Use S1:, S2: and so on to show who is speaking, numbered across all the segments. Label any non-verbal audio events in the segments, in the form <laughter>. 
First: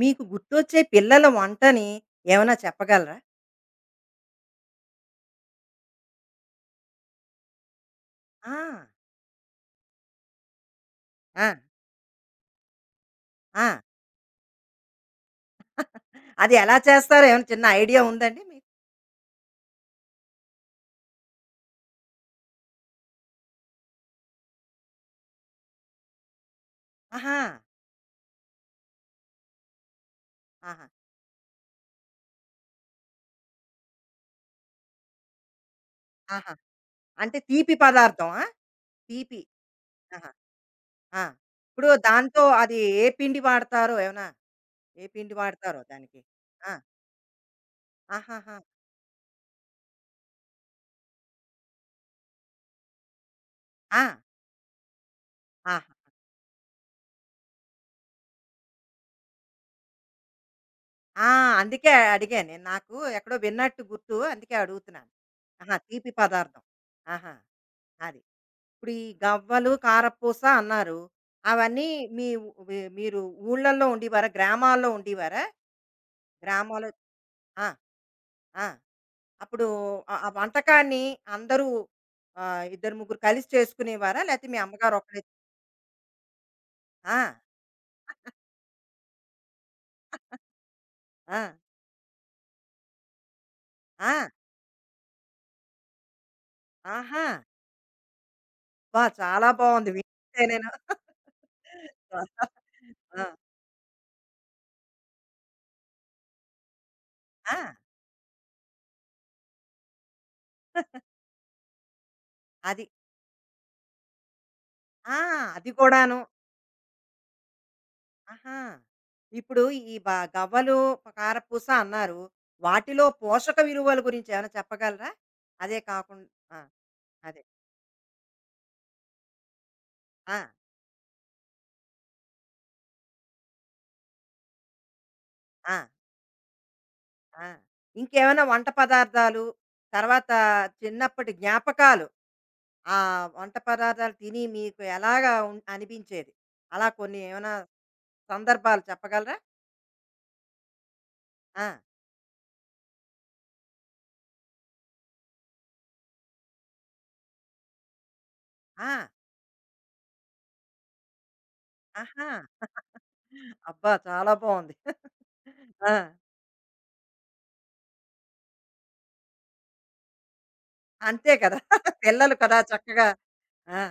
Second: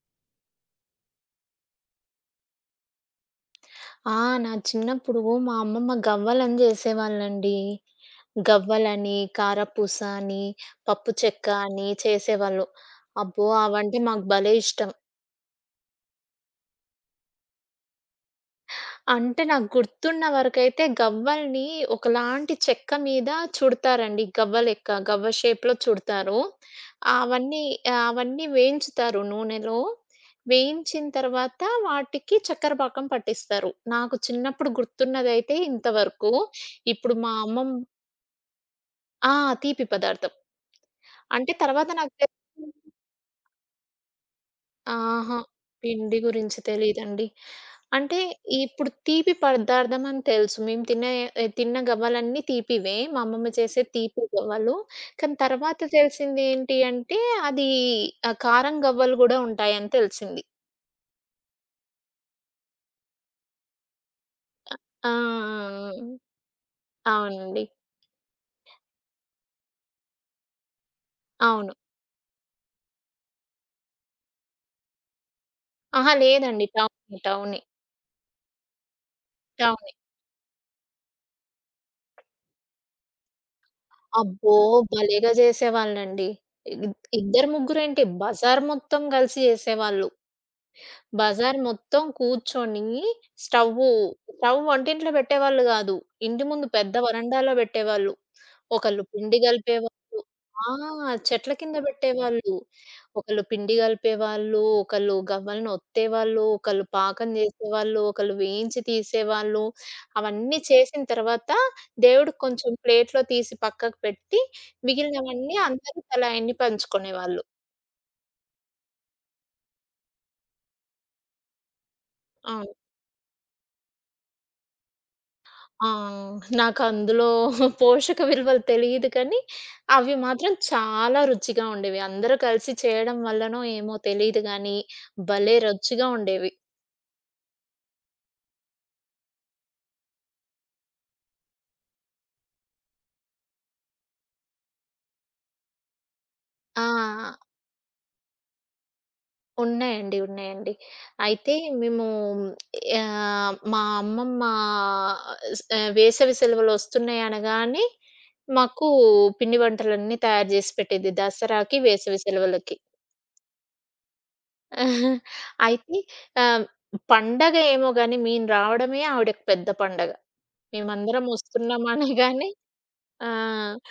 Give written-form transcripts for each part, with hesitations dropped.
S1: మీకు గుర్తొచ్చే పిల్లల వంటని ఏమైనా చెప్పగలరా?
S2: ఆ! నా చిన్నప్పుడు మా అమ్మమ్మ గవ్వలని జేసేవాళ్ళండి.
S1: ఆ!
S2: గవ్వలని, కారపూస అని, పప్పు
S1: ఆ!
S2: చెక్క అని చేసేవాళ్ళు. అబ్బో!
S1: ఆ!
S2: అవంటే మాకు భలే ఇష్టం.
S1: అది ఎలా చేస్తారో ఏమైనా చిన్న ఐడియా ఉందండి మీకు?
S2: అంటే నాకు గుర్తున్న వరకైతే గవ్వల్ని ఒకలాంటి చెక్క మీద చుడతారండి. గవ్వ లెక్క, గవ్వ షేప్‌లో చుడతారు.
S1: ఆహా!
S2: అవన్నీ అవన్నీ వేయించుతారు నూనెలో.
S1: ఆహా!
S2: వేయించిన తర్వాత వాటికి చక్కర పాకం పట్టిస్తారు. నాకు చిన్నప్పుడు గుర్తున్నదైతే ఇంతవరకు.
S1: ఆహా!
S2: ఇప్పుడు మా
S1: అంటే
S2: అమ్మమ్మ
S1: తీపి పదార్థమా?
S2: ఆ!
S1: తీపి.
S2: తీపి
S1: ఆహా!
S2: పదార్థం.
S1: ఆ!
S2: అంటే
S1: ఇప్పుడు
S2: తర్వాత నాకు
S1: దాంతో
S2: తెలిసింది
S1: అది ఏ పిండి వాడతారో ఏమైనా ఏ పిండి
S2: ఆహా!
S1: వాడతారో
S2: పిండి
S1: దానికి?
S2: గురించి
S1: ఆ!
S2: తెలీదండి. అంటే
S1: ఆహాహా!
S2: ఇప్పుడు తీపి పదార్థం అని తెలుసు. మేము తిన్న గవ్వలన్నీ తీపివే. మా అమ్మమ్మ చేసే
S1: ఆ!
S2: తీపి గవ్వలు. కానీ తర్వాత
S1: ఆహా!
S2: తెలిసింది ఏంటి అంటే అది కారం గవ్వలు గూడా ఉంటాయని తెలిసింది.
S1: ఆ! అందుకే అడిగాను నేను. నాకు ఎక్కడో విన్నట్టు గుర్తు అందుకే అడుగుతున్నాను.
S2: ఆ!
S1: ఆహా!
S2: ఆ!
S1: తీపి పదార్థం.
S2: ఆ!
S1: ఆహా!
S2: అవునండి.
S1: అది. ఇప్పుడు ఈ గవ్వలు, కారపూస అన్నారు.
S2: అవును.
S1: అవన్నీ మీ ఉ వి మీరు ఊళ్ళల్లో ఉండేవారా? గ్రామాల్లో ఉండేవారా?
S2: అహా! లేదండి.
S1: గ్రామాల్లో
S2: టౌనే. టౌనే.
S1: ఆ! ఆ! అప్పుడు
S2: టౌన్.
S1: ఆ ఆ వంటకాన్ని అందరూ ఇద్దరు, ముగ్గురు కలిసి చేసుకునేవారా? లేతే
S2: అబ్బో!
S1: మీ అమ్మగారు ఒక్కరే
S2: భలేగా జేసేవాళ్ళండి. ఇద్
S1: ఆ!
S2: ఇద్దరు ముగ్గురేంటి బజార్ మొత్తం గలిసి జేసేవాళ్ళు.
S1: ఆ!
S2: బజార్ మొత్తం కూర్చొని స్టవ్వు,
S1: ఆ!
S2: స్టవ్ వంటింట్లో పెట్టేవాళ్ళు గాదు. ఇంటి ముందు పెద్ద
S1: ఆహా!
S2: వరండాలో పెట్టేవాళ్ళు.
S1: అబ్బా!
S2: ఒకళ్ళు పిండి
S1: చాలా బావుంది
S2: గలిపేవాళ్ళు.
S1: వింటుంటేనేను.
S2: ఆ! చెట్ల కింద పెట్టేవాళ్ళు.
S1: <laughs> ఆ!
S2: ఒకళ్ళు పిండి గలిపేవాళ్ళు, ఒకళ్ళు గవ్వలను ఒత్తేవాళ్ళు, ఒకళ్ళు పాకం
S1: ఆ!
S2: జేసేవాళ్ళు, ఒకళ్ళు వేయించి తీసేవాళ్ళు. అవన్నీ చేసిన తర్వాత దేవుడికి కొంచెం
S1: అది.
S2: ప్లేట్‌లో తీసి పక్కకు పెట్టి
S1: ఆ!
S2: మిగిలినవన్నీ
S1: అది
S2: అందరూ
S1: కూడాను.
S2: తలా ఎన్ని పంచుకునేవాళ్ళు.
S1: ఆహా! ఇప్పుడు ఈ బ గవ్వలు, కారపూస అన్నారు.
S2: అవును.
S1: వాటిలో పోషక విలువల గురించి ఏమైనా చెప్పగలరా? అదే
S2: ఆ!
S1: కాకుం ఆ!
S2: నాకందులో
S1: అదే.
S2: <laughs> పోషక విలువలు తెలీదు కానీ, అవి
S1: ఆ!
S2: మాత్రం చాలా రుచిగా ఉండేవి. అందరూ కలిసి చేయడం వల్లనో ఏమో తెలీదు గానీ, భలే
S1: ఆ!
S2: రుచిగా ఉండేవి.
S1: ఆ! ఇంకేమైనా వంట పదార్థాలు, తర్వాత చిన్నప్పటి జ్ఞాపకాలు, ఆ వంట పదార్థాలు తిని మీకు ఎలాగా ఉన్ అనిపించేది?
S2: ఆ!
S1: అలా కొన్ని ఏమైనా సందర్భాలు చెప్పగలరా?
S2: ఉన్నాయండి. ఉన్నాయండి. అయితే
S1: ఆ!
S2: మేము మా అమ్మమ్మ వేసవి సెలవులొస్తున్నాయి అనగానే, మాకు
S1: ఆ!
S2: పిండి వంటలన్నీ తయారు జేసి పెట్టేది దసరాకి, వేసవి
S1: ఆహా!
S2: సెలవులకి.
S1: అబ్బా! చాలా బావుంది. <laughs> ఆ!
S2: అయితే ఆహ్, పండగ ఏమో గాని మేము రావడమే ఆవిడకి పెద్ద పండగ. మేమందరం
S1: అంతే కదా! <laughs>
S2: వస్తున్నామని
S1: పిల్లలు
S2: గాని
S1: కదా! చక్కగా
S2: ఆ!
S1: ఆ!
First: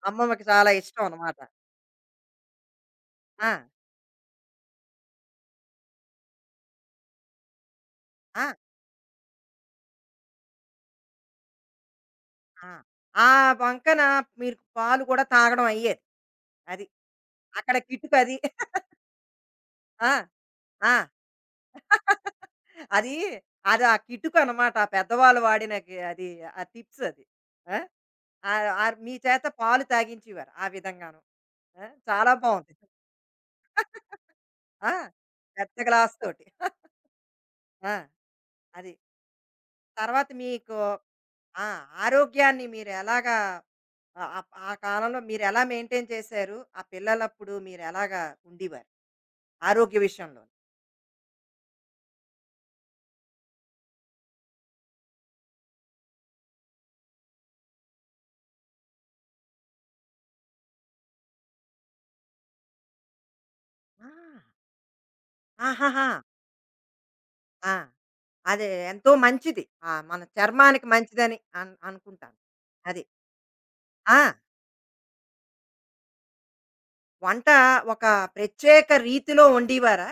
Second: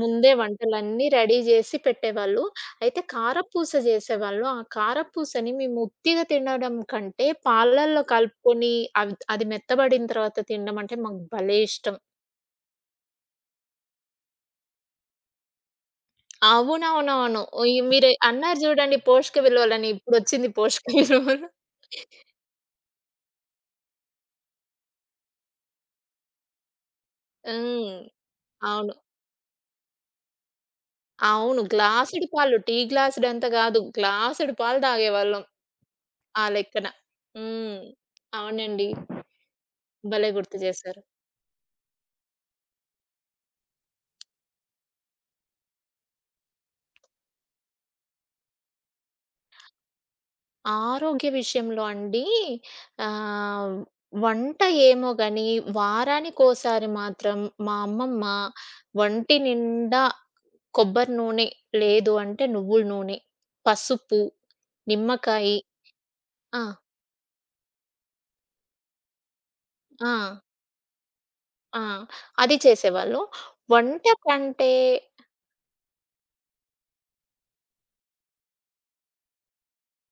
S2: ముందే
S1: అమ్మమ్మకి చాలా ఇష్టం
S2: వంటలన్నీ రెడీ
S1: అన్నమాట.
S2: జేసి పెట్టేవాళ్ళు. అయితే
S1: ఆ!
S2: కారపూస జేసేవాళ్ళు. ఆ కారపూసని మేము ఉత్తిగా తినడం కంటే పాలల్లో
S1: ఆ!
S2: కలుపుకొని అది మెత్తబడిన తర్వాత తినడం అంటే మాకు భలే ఇష్టం.
S1: ఆ! ఆ వంకన మీరు పాలు కూడా తాగడం అయ్యేది. అది.
S2: అవునవునవును. ఈ
S1: అక్కడ
S2: మీరు
S1: కిటుకది.
S2: అన్నారు
S1: <laughs>
S2: జూడండి పోషక విలువలని
S1: ఆ!
S2: ఇప్పుడొచ్చింది పోషక
S1: ఆ!
S2: విలువలు.
S1: <laughs> అది, అది ఆ కిటుకనమాట. ఆ పెద్దవాళ్ళు వాడిన గి అది ఆ టిప్స్ అది. ఆ!
S2: హ్మ్.
S1: ఆహ్,
S2: అవును.
S1: ఆహ్, మీ చేత పాలు తాగించేవారు ఆ విధంగాను.
S2: అవును.
S1: ఆ!
S2: గ్లాసుడు
S1: చాలా
S2: పాలు.
S1: బావుంది.
S2: టీ గ్లాసుడంత గాదు. గ్లాసుడు ఎంత కాదు, గ్లాసుడి పాలు
S1: ఆ!
S2: తాగేవాళ్ళం
S1: పెద్ద గ్లాస్
S2: ఆ
S1: తోటి. <laughs>
S2: లెక్కన. హ్మ్.
S1: ఆ!
S2: అవునండి.
S1: అది. తర్వాత
S2: భలే గుర్తు
S1: మీకు
S2: చేశారు.
S1: ఆ! ఆరోగ్యాన్ని మీరు ఎలాగా ఆ ఆ- ఆ కాలంలో మీరు ఎలా మెయింటైన్ చేశారు? ఆ పిల్లలప్పుడు మీరు ఎలాగా ఉండేవారు ఆరోగ్య విషయంలో?
S2: ఆరోగ్య విషయంలో అండి ఆహ్, వంట ఏమో గాని వారానికోసారి మాత్రం మా అమ్మమ్మ వంటి నిండా కొబ్బరి నూనె లేదు అంటే నువ్వుల నూనె,
S1: ఆ!
S2: పసుపు, నిమ్మకాయ.
S1: ఆహాహా!
S2: ఆ!
S1: ఆ! అదే ఎంతో మంచిది. ఆ!
S2: ఆ!
S1: మన చర్మానికి మంచిదని అన్
S2: ఆ!
S1: అనుకుంటాను.
S2: అది
S1: అది.
S2: చేసేవాళ్ళు. వంట
S1: ఆ!
S2: కంటే
S1: వంట ఒక ప్రత్యేక రీతిలో వండేవారా?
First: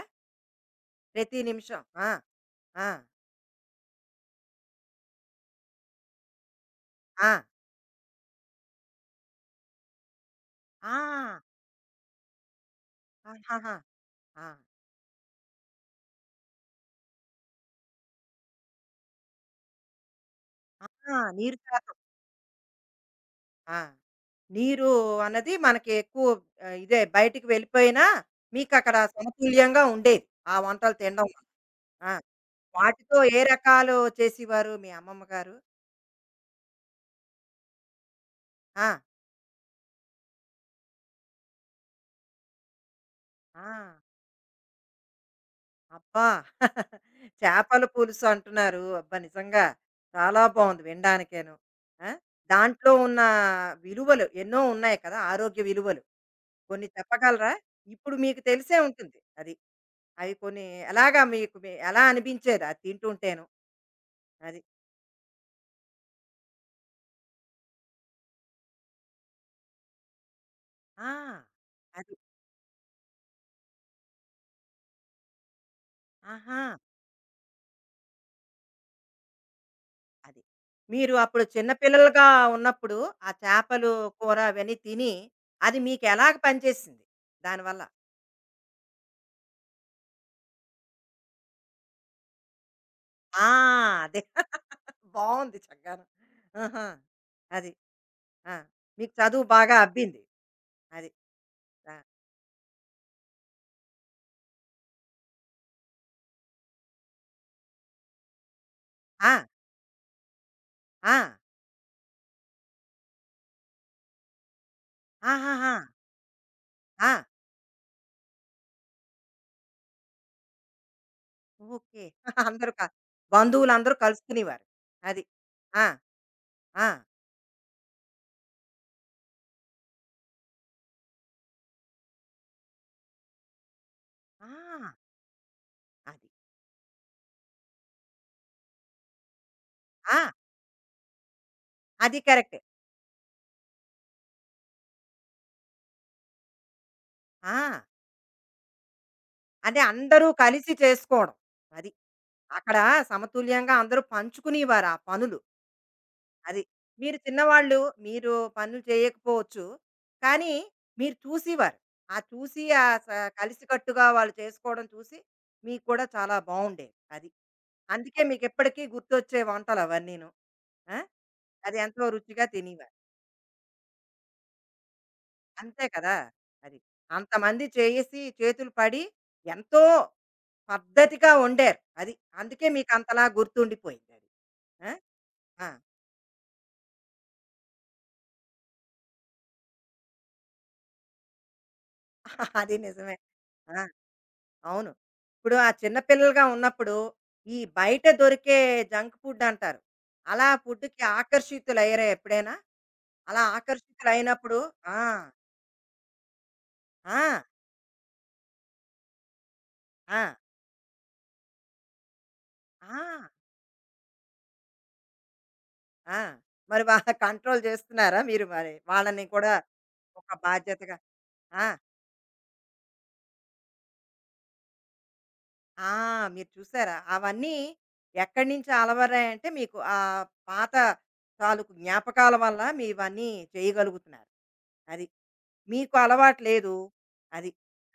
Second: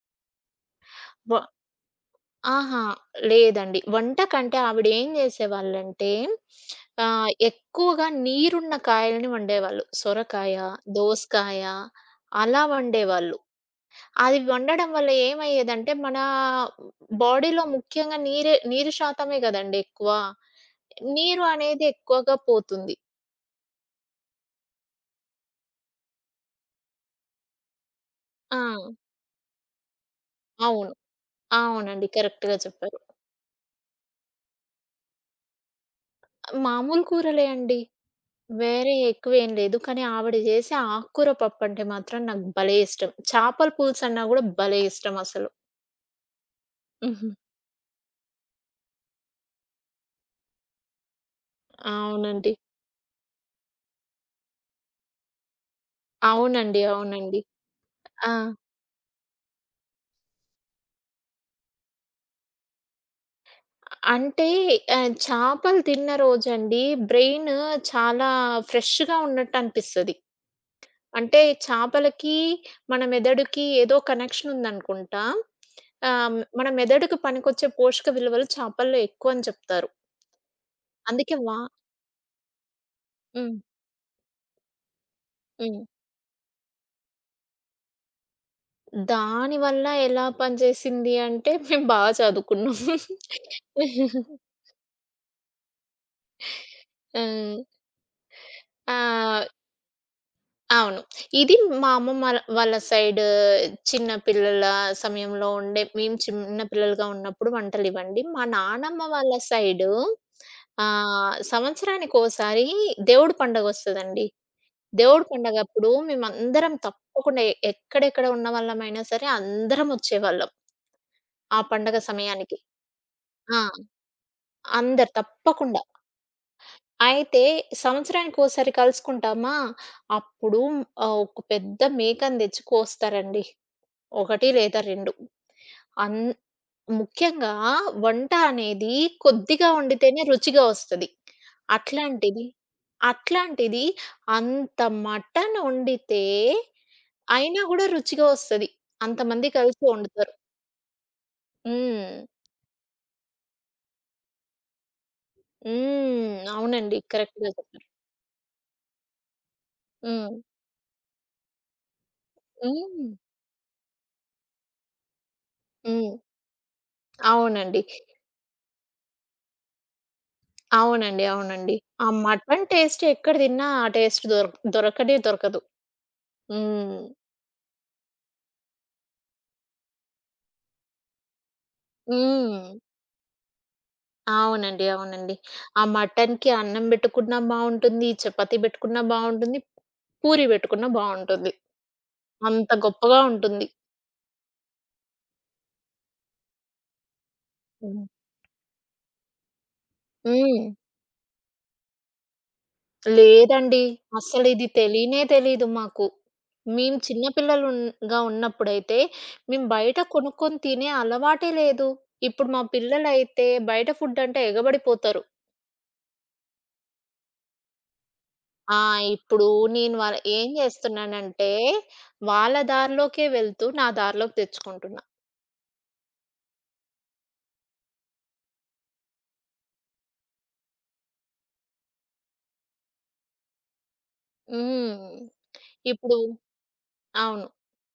S1: ప్రతి
S2: వ
S1: నిమిషం. ఆ!
S2: ఆహా!
S1: ఆ!
S2: లేదండి. వంట కంటే ఆవిడేం జేసేవాళ్ళంటే
S1: ఆ!
S2: ఎక్కువగా నీరున్న కాయల్ని వండేవాళ్ళు. సొరకాయ,
S1: ఆ!
S2: దోసకాయ అలా వండేవాళ్ళు.
S1: ఆహాహా!
S2: అది
S1: ఆ!
S2: వండడం వల్ల ఏమయ్యేదంటే, మన బాడీలో ముఖ్యంగా నీరే నీరు శాతమే గదండీ ఎక్కువ.
S1: ఆహా!
S2: నీరు
S1: నీరు కా
S2: అనేది ఎక్కువగా పోతుంది.
S1: ఆ! నీరు అన్నది మనకి ఎక్కువ ఆహ్, ఇదే బయటికి వెళ్ళిపోయినా
S2: ఆ!
S1: మీకక్కడ సమతుల్యంగా ఉండేది. ఆ
S2: అవును.
S1: వంటలు తినడం వల్ల.
S2: అవునండి.
S1: ఆ!
S2: కరెక్ట్‌గా చెప్పారు.
S1: వాటితో ఏ రకాలు చేసేవారు మీ అమ్మమ్మ గారు?
S2: మామూలు కూరలే అండి.
S1: ఆ!
S2: వేరే ఎక్కువేం లేదు. కానీ ఆవిడ జేసే ఆకుకూర పప్పంటే మాత్రం నాకు భలే ఇష్టం.
S1: ఆ!
S2: చేపల పులుసన్నా గూడా భలే ఇష్టమసలు.
S1: అబ్బా! <laughs>
S2: హుహు.
S1: చేపల పులుసు అంటున్నారు. అబ్బా! నిజంగా చాలా బావుంది వినడానికేను. ఆ!
S2: అవునండి.
S1: దాంట్లో ఉన్న విలువలు ఎన్నో ఉన్నాయి కదా! ఆరోగ్య విలువలు.
S2: అవునండి.
S1: కొన్ని
S2: అవునండి.
S1: చెప్పగలరా? ఇప్పుడు
S2: ఆ!
S1: మీకు తెలిసే ఉంటుంది. అది. అవి కొన్ని ఎలాగా మీకు మీ- ఎలా అనిపించేది అది తింటుంటేను?
S2: అంటే
S1: అది.
S2: చేపలు తిన్న రోజండి బ్రెయిన్ చాలా ఫ్రెష్‌గా ఉన్నట్టనిపిస్తది.
S1: ఆ!
S2: అంటే
S1: అది.
S2: చేపలకి, మన మెదడుకి ఏదో కనెక్షనుందనుకుంటా.
S1: ఆహా!
S2: మన మెదడుకి పనికొచ్చే పోషక విలువలు చేపల్లో ఎక్కువని చెప్తారు.
S1: అది. మీరు
S2: అందుకే
S1: అప్పుడు
S2: వా
S1: చిన్న పిల్లలుగా ఉన్నప్పుడు ఆ
S2: హ్మ్.
S1: చేపలు కూర అవన్నీ తిని, అది
S2: హ్మ్.
S1: మీకెలాగ పనిచేసింది దానివల్ల?
S2: దానివల్ల ఎలా పనిచేసింది అంటే మేము బా చదువుకున్నాం.
S1: ఆ! అదే. <laughs> బావుంది చక్కగాను. ఆహా!
S2: ఆ!
S1: అది. ఆ!
S2: ఆ!
S1: మీకు చదువు బాగా అబ్బింది.
S2: అవును.
S1: అది.
S2: ఇది మా
S1: ఆ!
S2: అమ్మమ్మ వాళ్ళ సైడ్ చిన్న పిల్లల సమయంలో ఉండే మేము చిన్న పిల్లలుగా ఉన్నప్పుడు వంటలివండి. మా నానమ్మ వాళ్ళ
S1: ఆ!
S2: సైడు
S1: ఆ!
S2: సంవత్సరానికోసారి దేవుడి పండగొస్తదండి. దేవుడి
S1: ఆహాహా!
S2: పండగప్పుడు మేమందరం
S1: ఆ!
S2: తప్పకుండా ఎక్కడెక్కడ ఉన్న వాళ్ళమైనా సరే అందరం వచ్చేవాళ్ళం ఆ పండగ
S1: ఓకే. <laughs>
S2: సమయానికి.
S1: అందరూ క
S2: ఆ!
S1: బంధువులందరూ కలుసుకునేవారు.
S2: అందరు
S1: అది.
S2: తప్పకుండా.
S1: ఆ! ఆ!
S2: అయితే సంవత్సరానికోసారి కలుసుకుంటామా, అప్పుడు ఒక పెద్ద మేకని తెచ్చి కోస్తారండి.
S1: ఆ!
S2: 1 లేదా 2 అన్
S1: అది.
S2: ముఖ్యంగా వంట అనేది కొద్దిగా
S1: ఆ!
S2: వండితేనే రుచిగా వస్తది.
S1: అది
S2: అట్లాంటిది
S1: కరెక్టే.
S2: అట్లాంటిది అంత మటన్ వండితే అయినా
S1: ఆ!
S2: గూడా రుచిగా వస్తది. అంతమంది
S1: అంటే
S2: కలిసి
S1: అందరూ
S2: వండుతారు.
S1: కలిసి చేసుకోవడం. అది.
S2: హ్మ్.
S1: అక్కడ సమతుల్యంగా అందరూ పంచుకునేవారు ఆ పనులు.
S2: హ్మ్.
S1: అది.
S2: అవునండి.
S1: మీరు
S2: కరెక్ట్‌గా
S1: చిన్నవాళ్ళు
S2: చెప్పారు.
S1: మీరు పనులు చేయకపోవచ్చు.
S2: హ్మ్.
S1: కానీ మీరు చూసేవారు. ఆ చూసి ఆహ్,
S2: హ్మ్.
S1: స కలిసికట్టుగా వాళ్ళు చేసుకోవడం చూసి మీకు కూడా
S2: హ్మ్.
S1: చాలా బావుండేది. అది.
S2: అవునండి.
S1: అందుకే మీకెప్పటికీ గుర్తొచ్చే వంటలవన్నీను. ఆ!
S2: అవునండి.
S1: అది
S2: అవునండి.
S1: ఎంతో
S2: ఆ
S1: రుచిగా
S2: మటన్
S1: తినేవారు.
S2: టేస్ట్ ఎక్కడ తిన్నా ఆ టేస్ట్ దొరకనే దొరకదు.
S1: అంతే కదా! అది.
S2: హ్మ్.
S1: అంతమంది చేసి చేతులు పడి ఎంతో పద్ధతిగా వండారు. అది. అందుకే
S2: హ్మ్.
S1: మీకంతలా గుర్తుండిపోయిందది.
S2: అవునండి.
S1: ఆ!
S2: అవునండి.
S1: ఆ!
S2: ఆ మటన్‌కి అన్నం బెట్టుకున్నా బావుంటుంది. చపాతీ బెట్టుకున్నా బావుంటుంది. పూరి బెట్టుకున్నా బావుంటుంది.
S1: <laughs>
S2: అంత
S1: అది నిజమే.
S2: గొప్పగా ఉంటుంది.
S1: ఆ! అవును. ఇప్పుడు ఆ చిన్న పిల్లలుగా ఉన్నప్పుడు ఈ
S2: హ్మ్.
S1: బయట దొరికే జంక్ ఫుడ్ అంటారు. అలా
S2: హ్మ్.
S1: ఫుడ్‌కి ఆకర్షితులయ్యారా ఎప్పుడైనా? అలా
S2: లేదండి.
S1: ఆకర్షితులైనప్పుడు
S2: అస్సలిది
S1: ఆ!
S2: తెలీనే తెలీదు మాకు. మేము చిన్న
S1: ఆ!
S2: పిల్లలున్ గా ఉన్నప్పుడైతే మేము బయట
S1: ఆ!
S2: కొనుక్కొని తినే అలవాటే లేదు. ఇప్పుడు మా
S1: ఆ!
S2: పిల్లలైతే బయట ఫుడ్ అంటే ఎగబడిపోతారు.
S1: ఆ! మరి వాళ్ళ కంట్రోల్ చేస్తున్నారా మీరు మరి?
S2: ఆ!
S1: వాళ్ళని
S2: ఇప్పుడు
S1: కూడా
S2: నేను వాళ్ళ
S1: ఒక
S2: ఏం
S1: బాధ్యతగా
S2: చేస్తున్నానంటే,
S1: ఆ!
S2: వాళ్ళ దారిలోకే వెళ్తూ నా దారిలోకి తెచ్చుకుంటున్నా.
S1: ఆ! మీరు చూసారా? అవన్నీ ఎక్కడి నుంచి అలవరాయంటే మీకు ఆ పాత తాలూకు జ్ఞాపకాల వల్ల మీవన్నీ చేయగలుగుతున్నారు. అది.
S2: హ్మ్.
S1: మీకు
S2: ఇప్పుడు
S1: అలవాటు లేదు.
S2: అవును.
S1: అది.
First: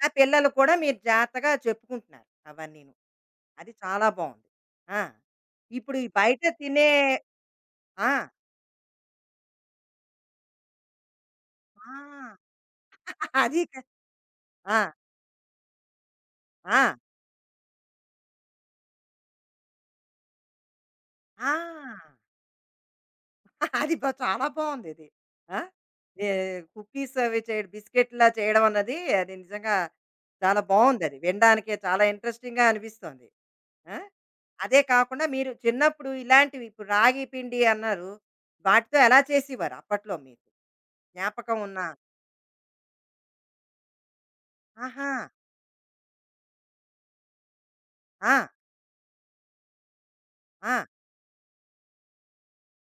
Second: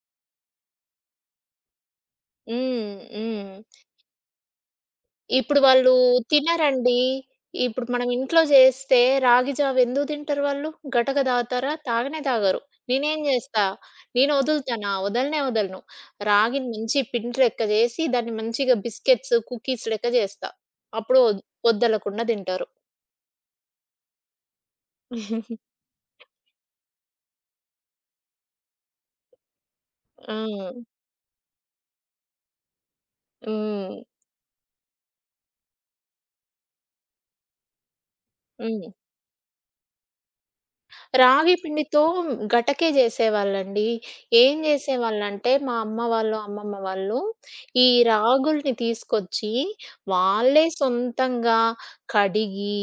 S1: ఆ పిల్లలకు కూడా మీరు జాగ్రత్తగా చెప్పుకుంటున్నారు అవన్నీను.
S2: హ్మ్. హ్మ్.
S1: అది చాలా బావుంది. ఆ!
S2: ఇప్పుడు వాళ్ళు
S1: ఇప్పుడు ఈ బయట తినే
S2: తినరండి. ఇప్పుడు మనం
S1: ఆ!
S2: ఇంట్లో చేస్తే రాగి జావ ఎందుకు తింటారు వాళ్ళు? గటక తాగుతారా?
S1: ఆ!
S2: తాగనే తాగరు. నేనేం
S1: <laughs> అది
S2: చేస్తా?
S1: క
S2: నేను
S1: ఆ!
S2: వదులుతానా? వదలనే వదలను. రాగిని
S1: ఆ!
S2: మంచి పిండి లెక్క చేసి దాన్ని మంచిగా బిస్కెట్స్, కుకీస్ లెక్క చేస్తా. అప్పుడు వద్
S1: ఆ!
S2: వద్దలకుండా తింటారు.
S1: అది బా చాలా బావుందిది. ఆ!
S2: <laughs>
S1: ఏ కుకీస్ అవి చేయడం బిస్కెట్‌లా చేయడం అన్నది అది నిజంగా చాలా
S2: హ్మ్.
S1: బావుందది. వినడానికే చాలా ఇంట్రెస్టింగ్‌గా అనిపిస్తోంది. ఆ!
S2: హ్మ్.
S1: అదే కాకుండా మీరు చిన్నప్పుడు ఇలాంటివి ఇప్పుడు రాగి పిండి అన్నారు.
S2: హ్మ్.
S1: వాటితో ఎలా చేసేవారు అప్పట్లో మీకు?
S2: రాగి
S1: జ్ఞాపకం ఉన్న
S2: పిండితో గటకే జేసేవాళ్ళండి. ఏం
S1: ఆహా!
S2: జేసేవాళ్ళంటే, మా అమ్మ వాళ్ళు, అమ్మమ్మ వాళ్ళు ఈ
S1: ఆ!
S2: రాగుల్ని తీసుకొచ్చి, వాళ్ళే
S1: ఆ!
S2: సొంతంగా కడిగి,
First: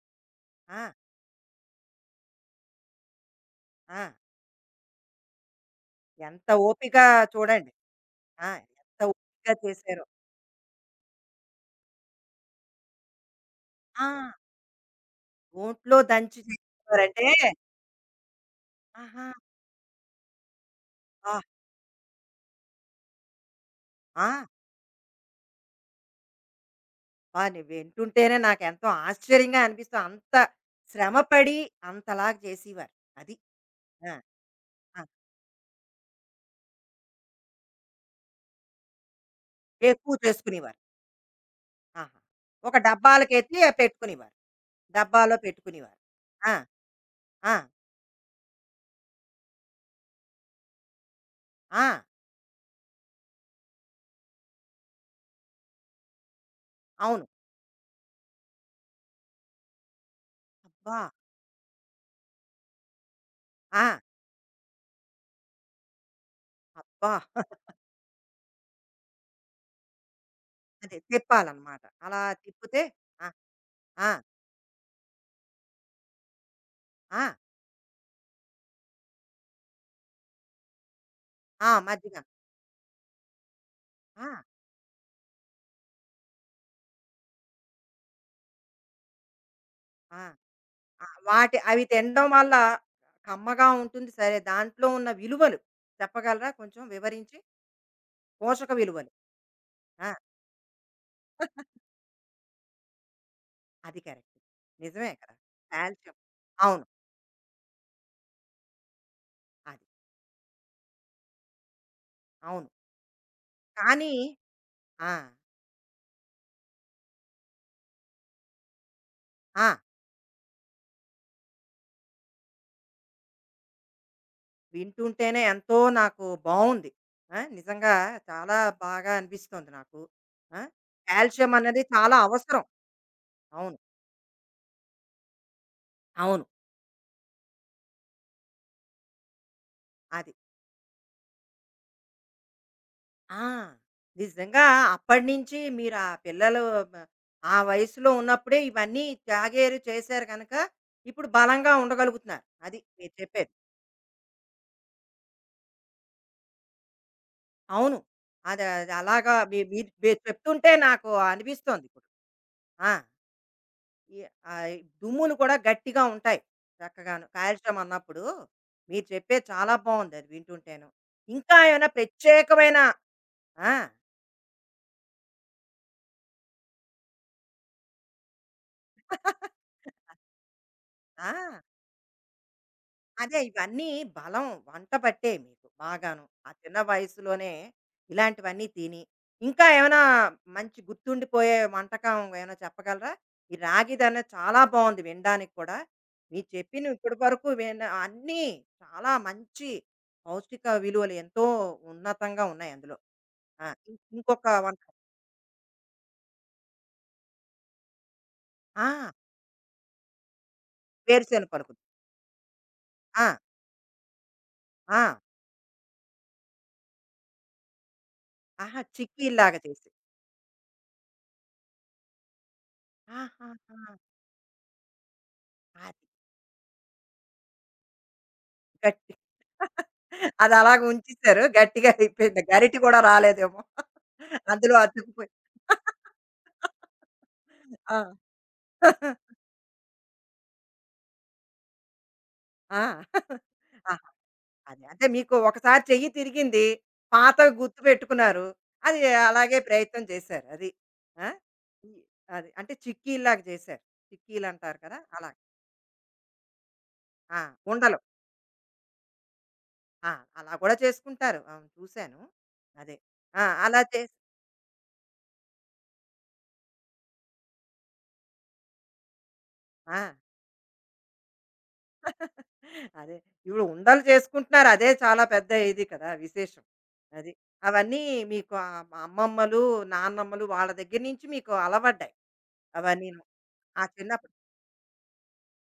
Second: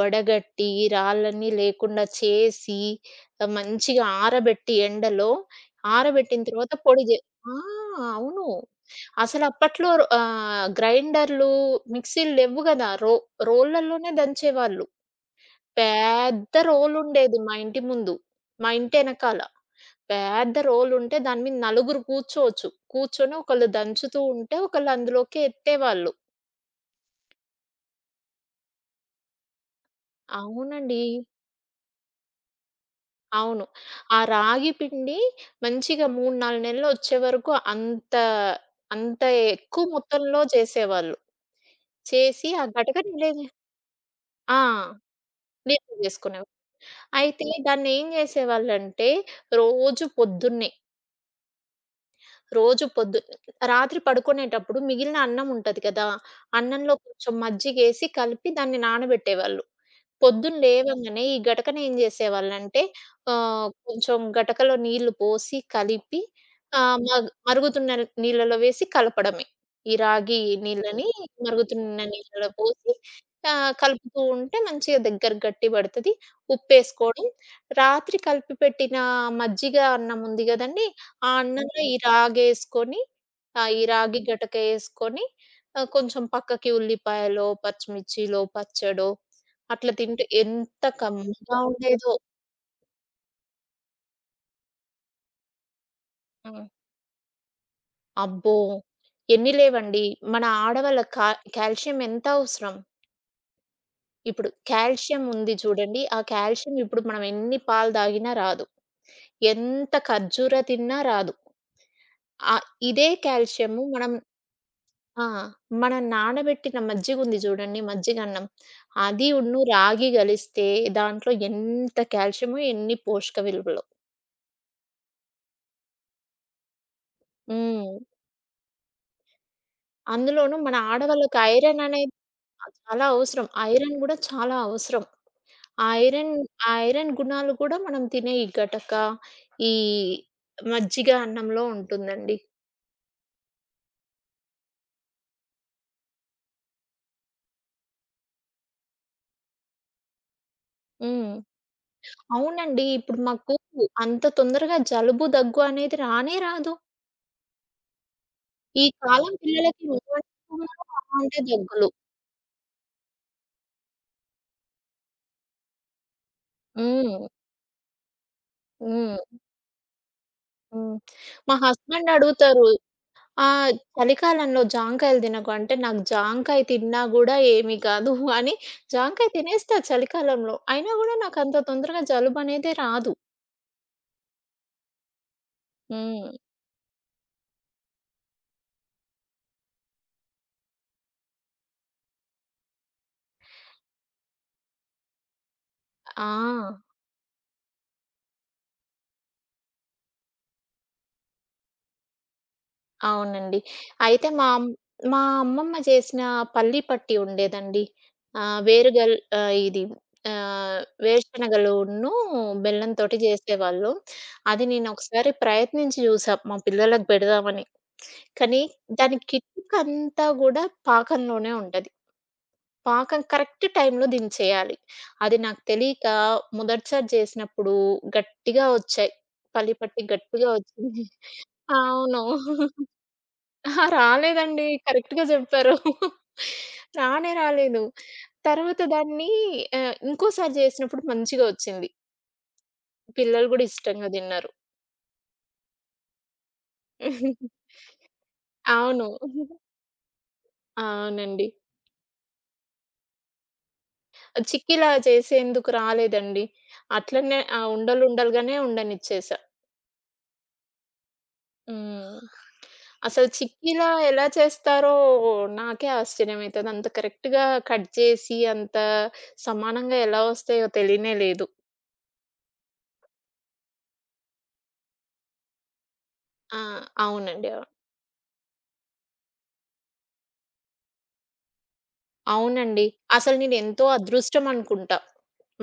S2: వడగట్టి,
S1: ఆ!
S2: రాళ్ళన్నీ లేకుండా చేసి,
S1: ఆ!
S2: మంచిగా ఆరబెట్టి ఎండలో, ఆరబెట్టిన
S1: ఎంత
S2: తర్వాత
S1: ఓపిక
S2: పొడి జే. ఆ!
S1: చూడండి.
S2: అవును.
S1: ఆ! ఎంత ఓపికగా
S2: అసలప్పట్లో
S1: చేశారో.
S2: గ్రైండర్లు, మిక్సీలు లెవ్వు గదా!
S1: ఆ!
S2: రోళ్ళలోనే దంచేవాళ్ళు.
S1: ఒంట్లో దంచి
S2: పెద్ద
S1: చేసేవారంటే
S2: రోలుండేది మా ఇంటి ముందు. మా
S1: ఆహా!
S2: ఇంటెనకాల. పెద్ద రోలుంటే
S1: ఆ!
S2: దాని మీద నలుగురు కూర్చోవచ్చు. కూర్చొని ఒకళ్ళు దంచుతూ
S1: ఆ!
S2: ఉంటే, ఒకళ్ళు అందులోకి ఎత్తేవాళ్ళు.
S1: ఆ! నే వింటుంటేనే నాకెంతో ఆశ్చర్యంగా అనిపిస్తుంది. అంత
S2: అవునండి.
S1: శ్రమపడి అంతలాగా చేసేవారు. అది.
S2: అవును.
S1: ఆ!
S2: ఆ రాగి
S1: ఆ!
S2: పిండి మంచిగా 3, 4 నెలలు వచ్చే వరకు అంత అంత ఎక్కువ
S1: ఎక్కువ
S2: మొత్తంలో
S1: చేసుకునేవారు.
S2: చేసేవాళ్ళు.
S1: ఆహా!
S2: చేసి ఆ
S1: ఒక
S2: గటక నిలవ.
S1: డబ్బాలకెత్తి పెట్టుకునేవారు.
S2: ఆ!
S1: డబ్బాలో
S2: నిల్వ
S1: పెట్టుకునేవారు.
S2: చేసుకునేవాళ్ళు.
S1: ఆ!
S2: అయితే
S1: ఆ!
S2: దాన్నేం చేసేవాళ్ళంటే రోజు పొద్దున్నే
S1: ఆ!
S2: రోజు పొద్దు రాత్రి పడుకునేటప్పుడు మిగిలిన అన్నం ఉంటది కదా! అన్నంలో
S1: అవును.
S2: కొంచెం మజ్జిగేసి కలిపి దాన్ని నానబెట్టేవాళ్ళు. పొద్దున
S1: అబ్బా!
S2: లేవంగానే ఈ గటకనేం జేసేవాళ్ళంటే
S1: ఆ!
S2: కొంచెం గటకలో నీళ్లు పోసి కలిపి ఆహ్,
S1: అబ్బా!
S2: మగ్
S1: <laughs>
S2: మరుగుతున్న నీళ్ళలో వేసి కలపడమే. ఈ రాగి
S1: అదే
S2: నీళ్ళని
S1: తిప్పాలనమాట.
S2: మరుగుతున్న
S1: అలా
S2: నీళ్ళలో
S1: తిప్పితే
S2: పోసి
S1: ఆ! ఆ!
S2: కలుపుతూ ఉంటే మంచిగా దగ్గరకి గట్టి పడతది.
S1: ఆ!
S2: ఉప్పేసుకోవడం. రాత్రి కలిపి పెట్టిన మజ్జిగ అన్నం ఉంది గదండీ! ఆ
S1: ఆ!
S2: అన్నంలో ఈ
S1: మజ్జిగ.
S2: రాగేసుకొని ఆహ్, ఈ రాగి
S1: ఆ!
S2: గటక ఏసుకొని కొంచెం పక్కకి ఉల్లిపాయలో, పచ్చిమిర్చిలో, పచ్చడో అట్లా
S1: ఆ!
S2: తింటే ఎంత
S1: ఆ! వాటి
S2: కమ్మగా
S1: అవి
S2: ఉండేదో.
S1: తినడం వల్ల కమ్మగా ఉంటుంది సరే. దాంట్లో ఉన్న విలువలు చెప్పగలరా?
S2: హ్మ్.
S1: కొంచెం వివరించి
S2: అబ్బో!
S1: పోషక విలువలు.
S2: ఎన్ని లేవండి.
S1: ఆ!
S2: మన ఆడవాళ్ళకి కాల్షియం ఎంత అవసరం.
S1: అది కరెక్ట్.
S2: ఇప్పుడు
S1: నిజమే
S2: కాల్షియం
S1: కదా!
S2: ఉంది చూడండి.
S1: కాల్షియం.
S2: ఆ కాల్షియం
S1: అవును.
S2: ఇప్పుడు మనం ఎన్ని పాలు తాగినా రాదు.
S1: అది.
S2: ఎంత ఖర్జూర తిన్నా రాదు. ఆహ్,
S1: అవును.
S2: ఇదే కాల్షియము మనం.
S1: కానీ ఆ!
S2: ఆ! మనం నానబెట్టిన మజ్జిగుంది చూడండి మజ్జిగన్నం. అది ఉన్ను
S1: ఆ!
S2: రాగి గలిస్తే దాంట్లో ఎంత కాల్షియమో ఎన్ని పోషక విలువలో.
S1: వింటుంటేనే ఎంతో నాకు బావుంది. ఆ!
S2: హ్మ్.
S1: నిజంగా చాలా బాగా అనిపిస్తుంది నాకు.
S2: అందులోనూ
S1: ఆ!
S2: మన ఆడవాళ్ళకి
S1: కాల్షియం
S2: ఐరన్
S1: అన్నది
S2: అనేది
S1: చాలా అవసరం.
S2: ఆ! చాలా అవసరం.
S1: అవును.
S2: ఐరన్ గూడా చాలా అవసరం. ఆ ఐరన్
S1: అవును.
S2: ఆ ఐరన్ గుణాలు కూడా మనం తినే ఈ గటక, ఈ
S1: అది.
S2: మజ్జిగ అన్నంలో ఉంటుందండి.
S1: ఆ! నిజంగా అప్పటినుంచి మీరు ఆ పిల్లలు మ ఆ వయసులో ఉన్నప్పుడే ఇవన్నీ తాగారు, చేశారు గనక ఇప్పుడు
S2: హ్మ్.
S1: బలంగా ఉండగలుగుతున్నారు. అది
S2: అవునండి.
S1: మీరు
S2: ఇప్పుడు
S1: చెప్పేది.
S2: మాకు అంత తొందరగా జలుబు, దగ్గు అనేది రానే రాదు.
S1: అవును. అది
S2: ఈ
S1: అది
S2: కాలం
S1: అలాగా మీ
S2: పిల్లలకి
S1: మీరు మీరు చెప్తుంటే నాకు
S2: అలాంటి
S1: అనిపిస్తోంది
S2: దగ్గులు.
S1: ఇప్పుడు. ఆ! ఈ ఆహ్, దుమ్ములు కూడా గట్టిగా ఉంటాయి చక్కగాను.
S2: హ్మ్.
S1: కాల్షియం అన్నప్పుడు మీరు
S2: హ్మ్.
S1: చెప్పేది చాలా బావుంది అది వింటుంటేను.
S2: హ్మ్. మా
S1: ఇంకా ఏమైనా
S2: హస్బెండ్ అడుగుతారు.
S1: ప్రత్యేకమైన
S2: ఆ!
S1: ఆ!
S2: చలికాలంలో జాంకాయలు తినకు అంటే, నాకు జాంకాయ తిన్నా గూడా ఏమి కాదు అని జాంకాయ
S1: <laughs>
S2: తినేస్తా చలికాలంలో. అయినా గూడా
S1: ఆ!
S2: నాకంత తొందరగా జలుబనేదే రాదు.
S1: అదే ఇవన్నీ బలం వంట పట్టే మీకు బాగాను.
S2: హ్మ్.
S1: ఆ చిన్న వయసులోనే ఇలాంటివన్నీ తిని, ఇంకా ఏమైనా మంచి గుర్తుండిపోయే వంటకం ఏమైనా చెప్పగలరా? ఈ రాగిదనే చాలా బావుంది వినడానికి కూడా.
S2: ఆ!
S1: మీరు చెప్పినవి ఇప్పటి వరకు విన్న అన్నీ చాలా మంచి పౌష్టిక విలువలు ఎంతో ఉన్నతంగా ఉన్నాయి అందులో.
S2: అవునండి.
S1: ఆ!
S2: అయితే
S1: ఇంకొక వంట
S2: మా అమ్మమ్మ చేసిన పల్లి పట్టి ఉండేదండి. ఆహ్,
S1: ఆ!
S2: వేరుగల్ ఆహ్, ఇది ఆహ్,
S1: వేరుశెనగ పలుకులు.
S2: వేరుశనగలును బెల్లంతోటి
S1: ఆ!
S2: జేసేవాళ్ళు. అది
S1: ఆ!
S2: నేనొకసారి ప్రయత్నించి జూసా మా పిల్లలకు పెడదామని. కానీ
S1: ఆహా!
S2: దాని
S1: చిక్కీల్లాగా చేసి.
S2: కిటుకంతా గూడా పాకంలోనే ఉంటది. పాకం
S1: ఆహాహా!
S2: కరెక్ట్ టైంలో దించేయాలి. అది నాకు
S1: అది.
S2: తెలీక మొదటిసారి జేసినప్పుడు గట్టిగా
S1: గట్
S2: ఒచ్చాయి. పల్లి పట్టి గట్టిగా
S1: అది అలాగ
S2: ఒచ్చింది.
S1: ఉంచేసారు. గట్టిగా
S2: అవును.
S1: అయిపోయింది. గరిటె కూడా రాలేదేమో.
S2: అహా! రాలేదండి.
S1: అందులో
S2: కరెక్ట్‌గా
S1: అతుక్కుపోయి.
S2: జెప్పారు. రానే రాలేదు.
S1: ఆ!
S2: తర్వాత దాన్ని ఇంకోసారి జేసినప్పుడు మంచిగా ఒచ్చింది.
S1: ఆ!
S2: పిల్లలు గూడా
S1: ఆహా!
S2: ఇష్టంగా దిన్నారు.
S1: అదే. అంటే మీకు ఒకసారి చెయ్యి తిరిగింది. పాతవి గుర్తుపెట్టుకున్నారు. అది
S2: అవును.
S1: అలాగే ప్రయత్నం చేశారు. అది. ఆ!
S2: అవునండి.
S1: ఈ అది. అంటే చిక్కీల్లాగా చేశారు. చిక్కీలంటారు
S2: చిక్కిలా
S1: కదా! అలా.
S2: చేసేందుకు రాలేదండి.
S1: ఆ!
S2: అట్లనే ఆ
S1: ఉండలు.
S2: ఉండలుండలుగానే ఉండనిచ్చేసా.
S1: ఆ! అలా కూడా చేసుకుంటారు. అవును
S2: హ్మ్.
S1: చూశాను. అదే.
S2: అసలు
S1: ఆ! అలా
S2: చిక్కీలా
S1: చేసి
S2: ఎలా చేస్తారో నాకే ఆశ్చర్యమైతది. అంత కరెక్ట్‌గా కట్ చేసి, అంత
S1: ఆ!
S2: సమానంగా ఎలా వస్తాయో తెలియనే లేదు.
S1: అదే. ఇప్పుడు ఉండలు చేసుకుంటున్నారు. అదే చాలా పెద్ద ఇది కదా!
S2: ఆ!
S1: విశేషం. అది.
S2: అవునండి. అవును.
S1: అవన్నీ మీకు ఆహ్, అమ్మమ్మలు, నాన్నమ్మలు వాళ్ళ దగ్గర నుంచి మీకు అలవడ్డాయి.
S2: అవునండి.
S1: అవన్నీను.
S2: అసలు
S1: ఆ
S2: నేనెంతో
S1: చిన్నప్పుడు
S2: అదృష్టం అనుకుంటా.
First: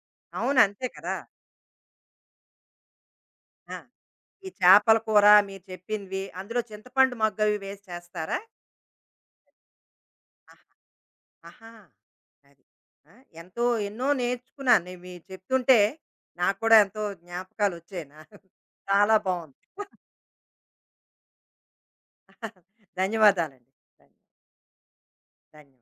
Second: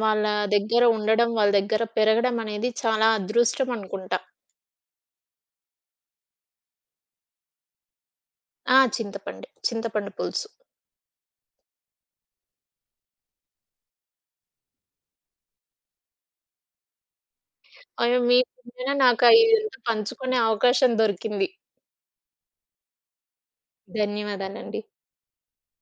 S2: వాళ్ళ
S1: అవును.
S2: దగ్గర
S1: అంతే కదా!
S2: ఉండడం, వాళ్ళ దగ్గర పెరగడం అనేది చాలా అదృష్టం
S1: ఆ!
S2: అనుకుంటా.
S1: ఈ చేపల కూర మీరు చెప్పినవి, అందులో చింతపండు మగ్గవి వేసి చేస్తారా?
S2: ఆ! చింతపండే. చింతపండు పులుసు.
S1: ఆహ్, ఆహా! అది. ఆ! ఎంతో ఎన్నో నేర్చుకున్నాను. నేను మీరు చెప్తుంటే నాకు కూడా ఎంతో జ్ఞాపకాలొచ్చాయి.
S2: అయ్యో!
S1: నా
S2: మీ పుణ్యాన
S1: చాలా
S2: నాకు అయి
S1: బావుంది.
S2: ఇదంతా పంచుకునే అవకాశం దొరికింది.
S1: ధన్యవాదాలండి. ధన్య
S2: ధన్యవాదాలండి.
S1: ధన్యవాదాలు.